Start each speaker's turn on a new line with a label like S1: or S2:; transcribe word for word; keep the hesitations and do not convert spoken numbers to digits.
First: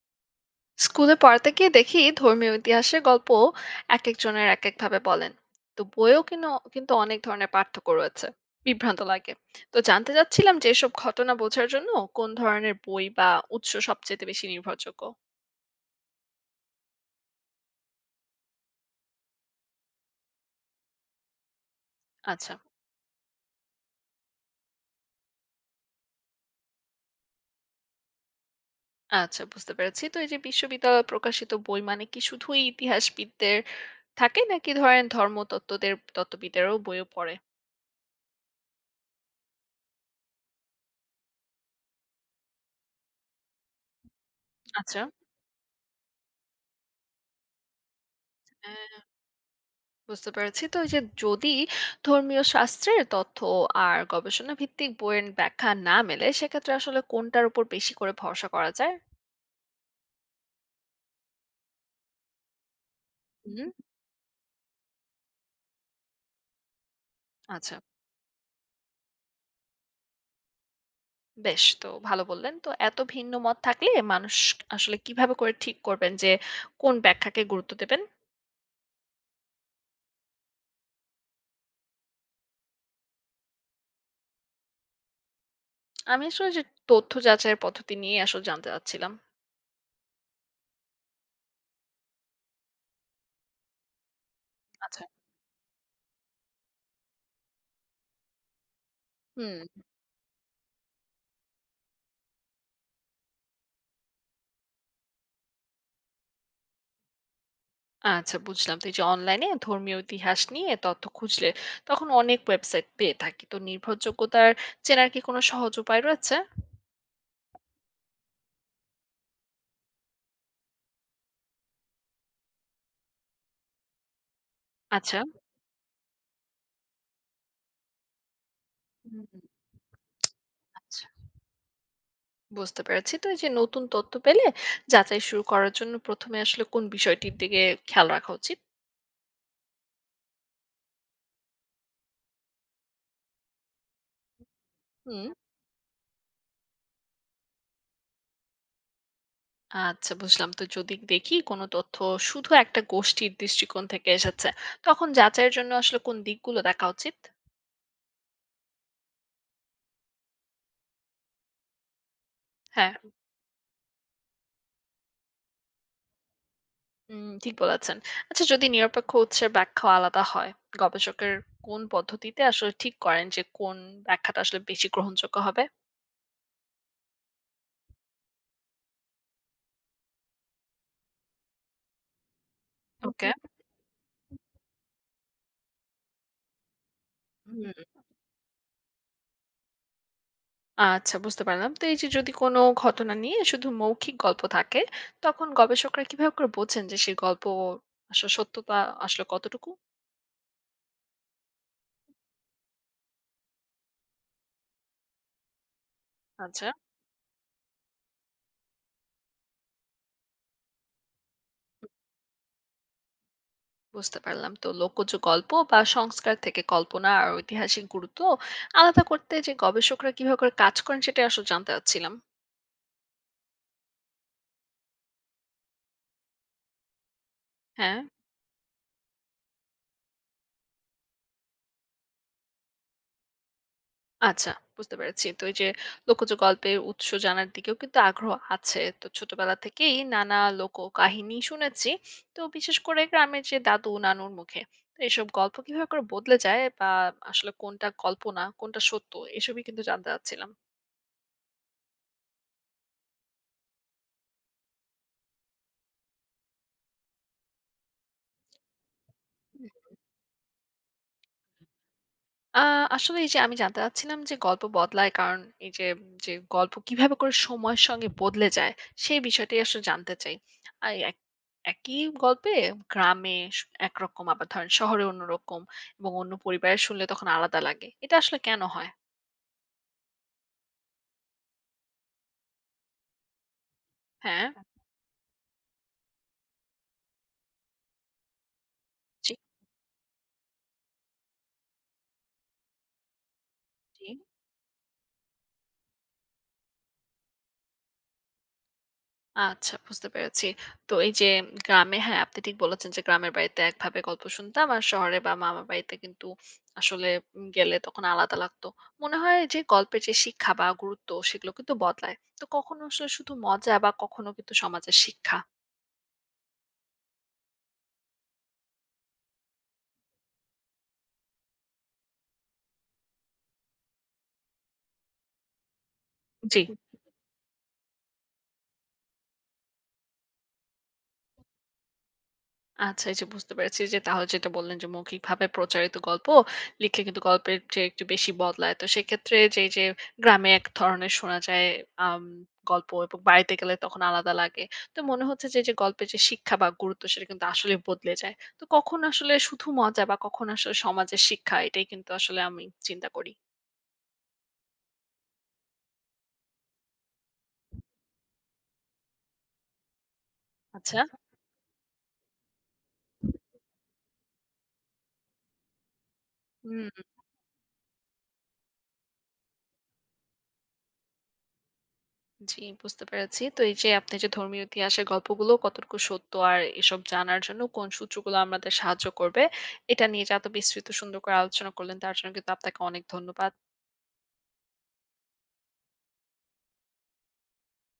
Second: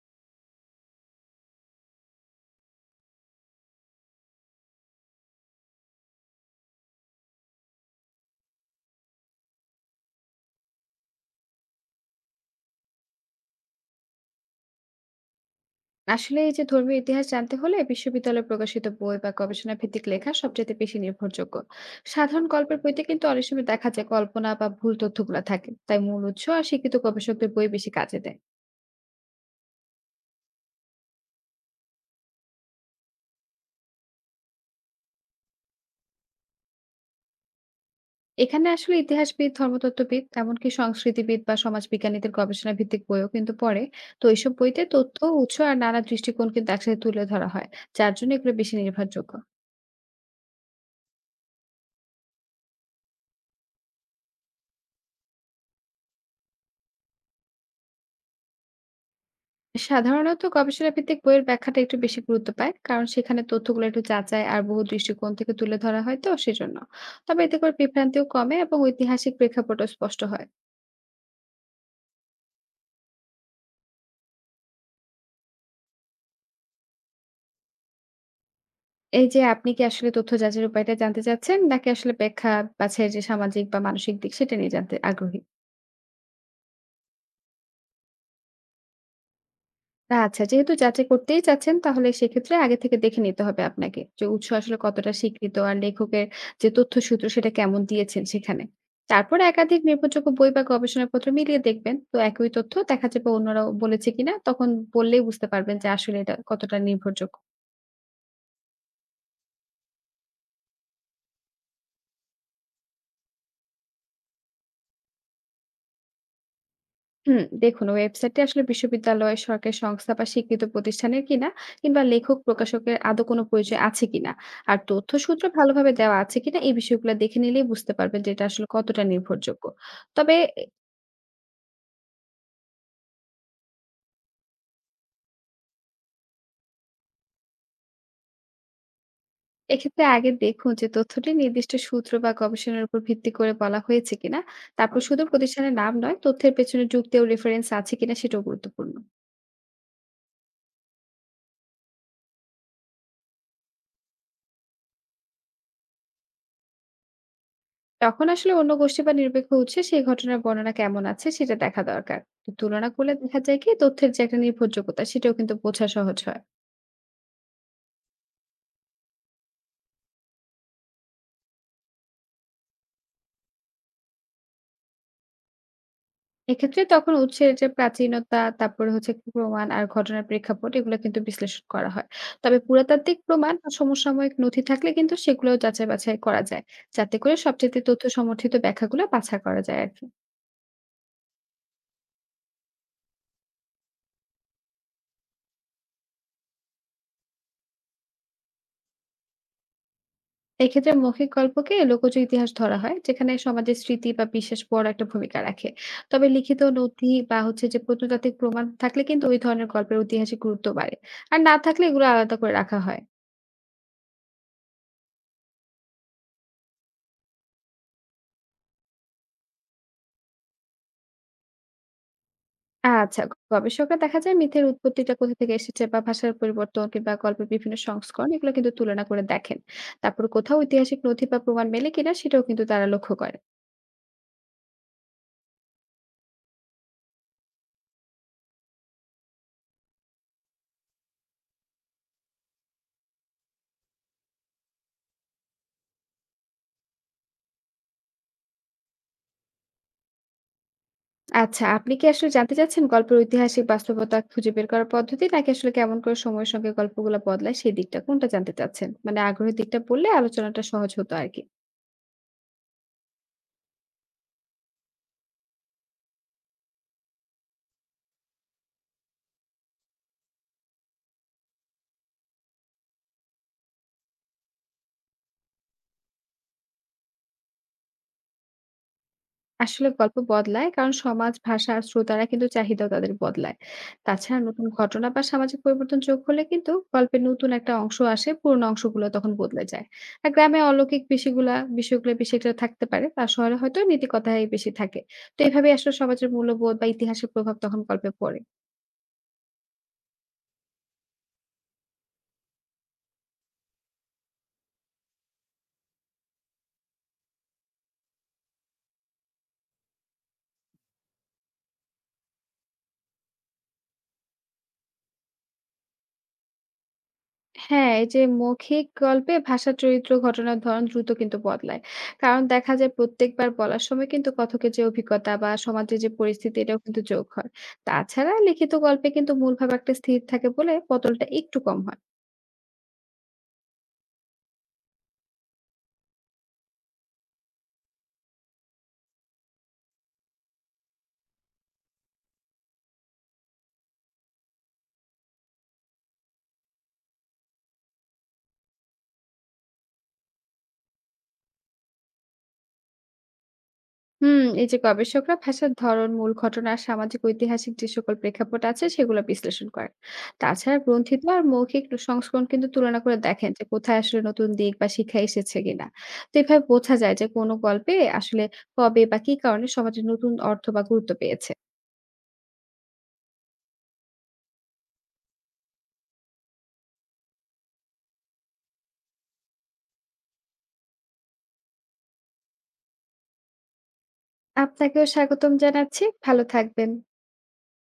S1: স্কুলে পড়াতে গিয়ে দেখি ধর্মীয় ইতিহাসের গল্প এক একজনের এক একভাবে বলেন। তো বইও কিন্তু কিন্তু অনেক ধরনের পার্থক্য রয়েছে, বিভ্রান্ত লাগে। তো জানতে চাচ্ছিলাম যে এসব ঘটনা বোঝার জন্য কোন ধরনের বই বা উৎস সবচেয়ে বেশি নির্ভরযোগ্য?
S2: আসলে এই যে ধর্মীয় ইতিহাস জানতে হলে বিশ্ববিদ্যালয়ে প্রকাশিত বই বা গবেষণা ভিত্তিক লেখা সবচেয়ে বেশি নির্ভরযোগ্য। সাধারণ
S1: আচ্ছা,
S2: গল্পের বইতে কিন্তু অনেক সময় দেখা যায় কল্পনা বা ভুল তথ্যগুলা থাকে, তাই মূল উৎস আর শিক্ষিত গবেষকদের বই বেশি কাজে দেয়।
S1: আচ্ছা, বুঝতে পেরেছি। তো এই যে বিশ্ববিদ্যালয় প্রকাশিত বই মানে কি শুধুই ইতিহাসবিদদের থাকে, নাকি ধরেন ধর্মতত্ত্বদের তত্ত্ববিদেরও বইও পড়ে?
S2: এখানে আসলে ইতিহাসবিদ, ধর্মতত্ত্ববিদ, এমনকি সংস্কৃতিবিদ বা সমাজবিজ্ঞানীদের গবেষণা ভিত্তিক বইও কিন্তু পড়ে। তো এইসব বইতে
S1: আচ্ছা,
S2: তথ্য, উৎস আর নানা দৃষ্টিকোণ কিন্তু একসাথে তুলে ধরা হয়, যার জন্য এগুলো বেশি নির্ভরযোগ্য।
S1: বুঝতে পেরেছি। তো এই যে যদি ধর্মীয় শাস্ত্রের তথ্য আর গবেষণা ভিত্তিক বইয়ের ব্যাখ্যা না মেলে, সেক্ষেত্রে আসলে কোনটার উপর বেশি করে ভরসা করা যায়?
S2: সাধারণত গবেষণা ভিত্তিক বইয়ের ব্যাখ্যাটা একটু বেশি গুরুত্ব পায়, কারণ সেখানে
S1: হুম।
S2: তথ্যগুলো একটু যাচাই আর বহু দৃষ্টিকোণ থেকে তুলে ধরা হয়, তো সেজন্য তবে এতে করে
S1: আচ্ছা,
S2: বিভ্রান্তিও কমে এবং ঐতিহাসিক প্রেক্ষাপটও স্পষ্ট হয়।
S1: বেশ, তো ভালো বললেন। তো এত ভিন্ন মত থাকলে মানুষ আসলে কিভাবে করে ঠিক করবেন যে কোন ব্যাখ্যাকে গুরুত্ব দেবেন?
S2: এই যে আপনি কি আসলে তথ্য যাচাইয়ের উপায়টা জানতে চাচ্ছেন, নাকি আসলে ব্যাখ্যা বাছাইয়ের যে সামাজিক বা মানসিক দিক সেটা নিয়ে জানতে আগ্রহী?
S1: আমি আসলে যে তথ্য যাচাইয়ের পদ্ধতি নিয়ে আসলে জানতে চাচ্ছিলাম।
S2: আচ্ছা, যেহেতু যাচাই করতেই চাচ্ছেন, তাহলে সেক্ষেত্রে আগে থেকে দেখে নিতে হবে আপনাকে, যে উৎস আসলে
S1: আচ্ছা।
S2: কতটা স্বীকৃত আর লেখকের যে তথ্যসূত্র সেটা কেমন দিয়েছেন সেখানে। তারপর
S1: হুম।
S2: একাধিক নির্ভরযোগ্য বই বা গবেষণাপত্র মিলিয়ে দেখবেন। তো একই তথ্য দেখা যাবে অন্যরাও বলেছে কিনা, তখন বললেই বুঝতে পারবেন যে আসলে এটা কতটা নির্ভরযোগ্য।
S1: আচ্ছা, বুঝলাম। তো এই যে অনলাইনে ধর্মীয় ইতিহাস নিয়ে তথ্য খুঁজলে তখন অনেক ওয়েবসাইট পেয়ে থাকি। তো নির্ভরযোগ্যতার চেনার কি কোনো সহজ উপায় রয়েছে?
S2: হুম, দেখুন ওয়েবসাইটে আসলে বিশ্ববিদ্যালয়, সরকারি সংস্থা বা স্বীকৃত প্রতিষ্ঠানের কিনা, কিংবা লেখক প্রকাশকের আদৌ কোনো পরিচয় আছে কিনা, আর তথ্য
S1: আচ্ছা।
S2: সূত্র ভালোভাবে দেওয়া আছে কিনা, এই বিষয়গুলো দেখে নিলেই বুঝতে পারবেন যে এটা আসলে কতটা
S1: হুম,
S2: নির্ভরযোগ্য। তবে এ-
S1: আচ্ছা। বুঝতে পেরেছি। তো এই যে নতুন তথ্য পেলে যাচাই শুরু করার জন্য প্রথমে আসলে কোন বিষয়টির দিকে খেয়াল রাখা উচিত?
S2: এক্ষেত্রে আগে দেখুন যে তথ্যটি নির্দিষ্ট সূত্র বা গবেষণার উপর ভিত্তি করে বলা হয়েছে কিনা। তারপর শুধু
S1: হুম।
S2: প্রতিষ্ঠানের নাম নয়, তথ্যের পেছনে যুক্তি ও রেফারেন্স আছে কিনা সেটাও গুরুত্বপূর্ণ।
S1: আচ্ছা, বুঝলাম। তো যদি দেখি কোনো তথ্য শুধু একটা গোষ্ঠীর দৃষ্টিকোণ থেকে এসেছে, তখন যাচাইয়ের জন্য আসলে কোন দিকগুলো দেখা উচিত?
S2: তখন আসলে অন্য গোষ্ঠী বা নিরপেক্ষ উৎসে সেই ঘটনার বর্ণনা কেমন আছে সেটা দেখা দরকার। তো তুলনা
S1: হ্যাঁ।
S2: করলে দেখা যায় কি তথ্যের যে একটা নির্ভরযোগ্যতা সেটাও কিন্তু বোঝা সহজ হয়।
S1: উম ঠিক বলেছেন। আচ্ছা, যদি নিরপেক্ষ উৎসের ব্যাখ্যা আলাদা হয়, গবেষকের কোন পদ্ধতিতে আসলে ঠিক করেন যে কোন ব্যাখ্যাটা আসলে বেশি গ্রহণযোগ্য হবে?
S2: এক্ষেত্রে তখন উৎসের যে প্রাচীনতা, তারপরে হচ্ছে প্রমাণ আর ঘটনার প্রেক্ষাপট, এগুলো কিন্তু বিশ্লেষণ করা হয়। তবে পুরাতাত্ত্বিক
S1: ওকে।
S2: প্রমাণ আর সমসাময়িক নথি থাকলে কিন্তু সেগুলোও যাচাই বাছাই করা যায়, যাতে করে সবচেয়ে
S1: হুম।
S2: তথ্য সমর্থিত ব্যাখ্যাগুলো বাছা করা যায় আর কি।
S1: আচ্ছা, বুঝতে পারলাম। তো এই যে যদি কোনো ঘটনা নিয়ে শুধু মৌখিক গল্প থাকে, তখন গবেষকরা কিভাবে করে বোঝেন যে সেই গল্প আসলে সত্যতা আসলে কতটুকু?
S2: এক্ষেত্রে মৌখিক গল্পকে লোকজ ইতিহাস ধরা হয়, যেখানে সমাজের স্মৃতি বা বিশ্বাস বড় একটা ভূমিকা রাখে। তবে লিখিত
S1: আচ্ছা।
S2: নথি বা হচ্ছে যে প্রত্নতাত্ত্বিক প্রমাণ থাকলে কিন্তু ওই ধরনের গল্পের ঐতিহাসিক গুরুত্ব বাড়ে, আর না থাকলে এগুলো আলাদা করে রাখা হয়।
S1: বুঝতে পারলাম। তো লোকজ গল্প বা সংস্কার থেকে কল্পনা আর ঐতিহাসিক গুরুত্ব আলাদা করতে যে গবেষকরা কিভাবে করে কাজ করেন সেটা আসলে জানতে চাচ্ছিলাম।
S2: আচ্ছা, গবেষকরা দেখা যায় মিথের উৎপত্তিটা কোথা থেকে এসেছে বা ভাষার পরিবর্তন কিংবা গল্পের বিভিন্ন
S1: হ্যাঁ।
S2: সংস্করণ, এগুলো কিন্তু তুলনা করে দেখেন। তারপর কোথাও ঐতিহাসিক নথি বা প্রমাণ মেলে কিনা সেটাও কিন্তু তারা লক্ষ্য করে।
S1: আচ্ছা, বুঝতে পেরেছি। তো এই যে লোকজ গল্পের উৎস জানার দিকেও কিন্তু আগ্রহ আছে। তো ছোটবেলা থেকেই নানা লোককাহিনী শুনেছি। তো বিশেষ করে গ্রামের যে দাদু নানুর মুখে। তো এসব গল্প কিভাবে করে বদলে যায়, বা আসলে কোনটা কল্পনা, কোনটা সত্য, এসবই কিন্তু জানতে চাচ্ছিলাম।
S2: আচ্ছা, আপনি কি আসলে জানতে চাচ্ছেন গল্পের ঐতিহাসিক বাস্তবতা খুঁজে বের করার পদ্ধতি, নাকি আসলে কেমন করে সময়ের সঙ্গে গল্পগুলো বদলায় সেই দিকটা, কোনটা জানতে চাচ্ছেন? মানে আগ্রহের দিকটা বললে আলোচনাটা সহজ হতো আরকি।
S1: আ আসলে এই যে আমি জানতে চাচ্ছিলাম যে গল্প বদলায় কারণ এই যে, যে গল্প কিভাবে করে সময়ের সঙ্গে বদলে যায় সেই বিষয়টাই আসলে জানতে চাই। আর এক একই গল্পে গ্রামে স একরকম, আবার ধরেন শহরে অন্যরকম, এবং অন্য পরিবারে শুনলে তখন আলাদা লাগে। এটা আসলে কেন হয়?
S2: আসলে গল্প বদলায় কারণ সমাজ, ভাষা আর শ্রোতারা কিন্তু চাহিদাও তাদের বদলায়। তাছাড়া
S1: হ্যাঁ।
S2: নতুন ঘটনা বা সামাজিক পরিবর্তন যোগ হলে কিন্তু গল্পের নতুন একটা অংশ আসে, পুরোনো অংশগুলো তখন
S1: জি,
S2: বদলে যায়। আর গ্রামে অলৌকিক বিষয়গুলা বিষয়গুলো বেশি একটা থাকতে পারে। আর শহরে হয়তো
S1: জি।
S2: নীতিকথাই বেশি থাকে। তো এভাবেই আসলে সমাজের মূল্যবোধ বা ইতিহাসের প্রভাব তখন গল্পে পড়ে।
S1: আচ্ছা, বুঝতে পেরেছি। তো এই যে গ্রামে হ্যাঁ, আপনি ঠিক বলেছেন যে গ্রামের বাড়িতে একভাবে গল্প শুনতাম। আর শহরে বা মামার বাড়িতে কিন্তু আসলে উম গেলে তখন আলাদা লাগতো। মনে হয় যে গল্পের যে শিক্ষা বা গুরুত্ব সেগুলো কিন্তু বদলায়। তো কখনো আসলে শুধু মজা, বা কখনো কিন্তু সমাজের শিক্ষা।
S2: হ্যাঁ, এই যে মৌখিক গল্পে ভাষা, চরিত্র, ঘটনার ধরন দ্রুত কিন্তু বদলায়। কারণ দেখা যায় প্রত্যেকবার বলার সময় কিন্তু কথকের যে অভিজ্ঞতা বা সমাজের যে পরিস্থিতি
S1: জি।
S2: এটাও কিন্তু যোগ হয়। তাছাড়া লিখিত গল্পে কিন্তু মূল ভাব একটা স্থির থাকে বলে বদলটা একটু কম হয়।
S1: আচ্ছা, এই যে বুঝতে পেরেছি যে তাহলে যেটা বললেন যে মৌখিকভাবে প্রচারিত গল্প লিখে কিন্তু গল্পের চেয়ে একটু বেশি বদলায়। তো সেক্ষেত্রে যে এই যে গ্রামে এক ধরনের শোনা যায় আম গল্প, এবং বাড়িতে গেলে তখন আলাদা লাগে। তো মনে হচ্ছে যে এই যে গল্পের যে শিক্ষা বা গুরুত্ব সেটা কিন্তু আসলে বদলে যায়। তো কখন আসলে শুধু মজা, বা কখন আসলে সমাজের শিক্ষা, এটাই কিন্তু আসলে আমি চিন্তা করি।
S2: হুম, এই যে গবেষকরা ভাষার ধরন, মূল ঘটনা আর সামাজিক ঐতিহাসিক যে সকল প্রেক্ষাপট আছে সেগুলো বিশ্লেষণ করেন। তাছাড়া
S1: আচ্ছা,
S2: গ্রন্থিত আর মৌখিক সংস্করণ কিন্তু তুলনা করে দেখেন যে কোথায় আসলে নতুন দিক বা শিক্ষা এসেছে কিনা। তো এভাবে
S1: হুম।
S2: বোঝা যায় যে কোনো গল্পে আসলে কবে বা কী কারণে সমাজে নতুন অর্থ বা গুরুত্ব পেয়েছে।
S1: জি, বুঝতে পেরেছি। তো এই যে আপনি যে ধর্মীয় ইতিহাসের গল্পগুলো কতটুকু সত্য আর এসব জানার জন্য কোন সূত্রগুলো আমাদের সাহায্য করবে, এটা নিয়ে যে এত বিস্তৃত সুন্দর করে আলোচনা করলেন তার জন্য কিন্তু আপনাকে অনেক ধন্যবাদ।
S2: আপনাকেও স্বাগতম জানাচ্ছি। ভালো থাকবেন।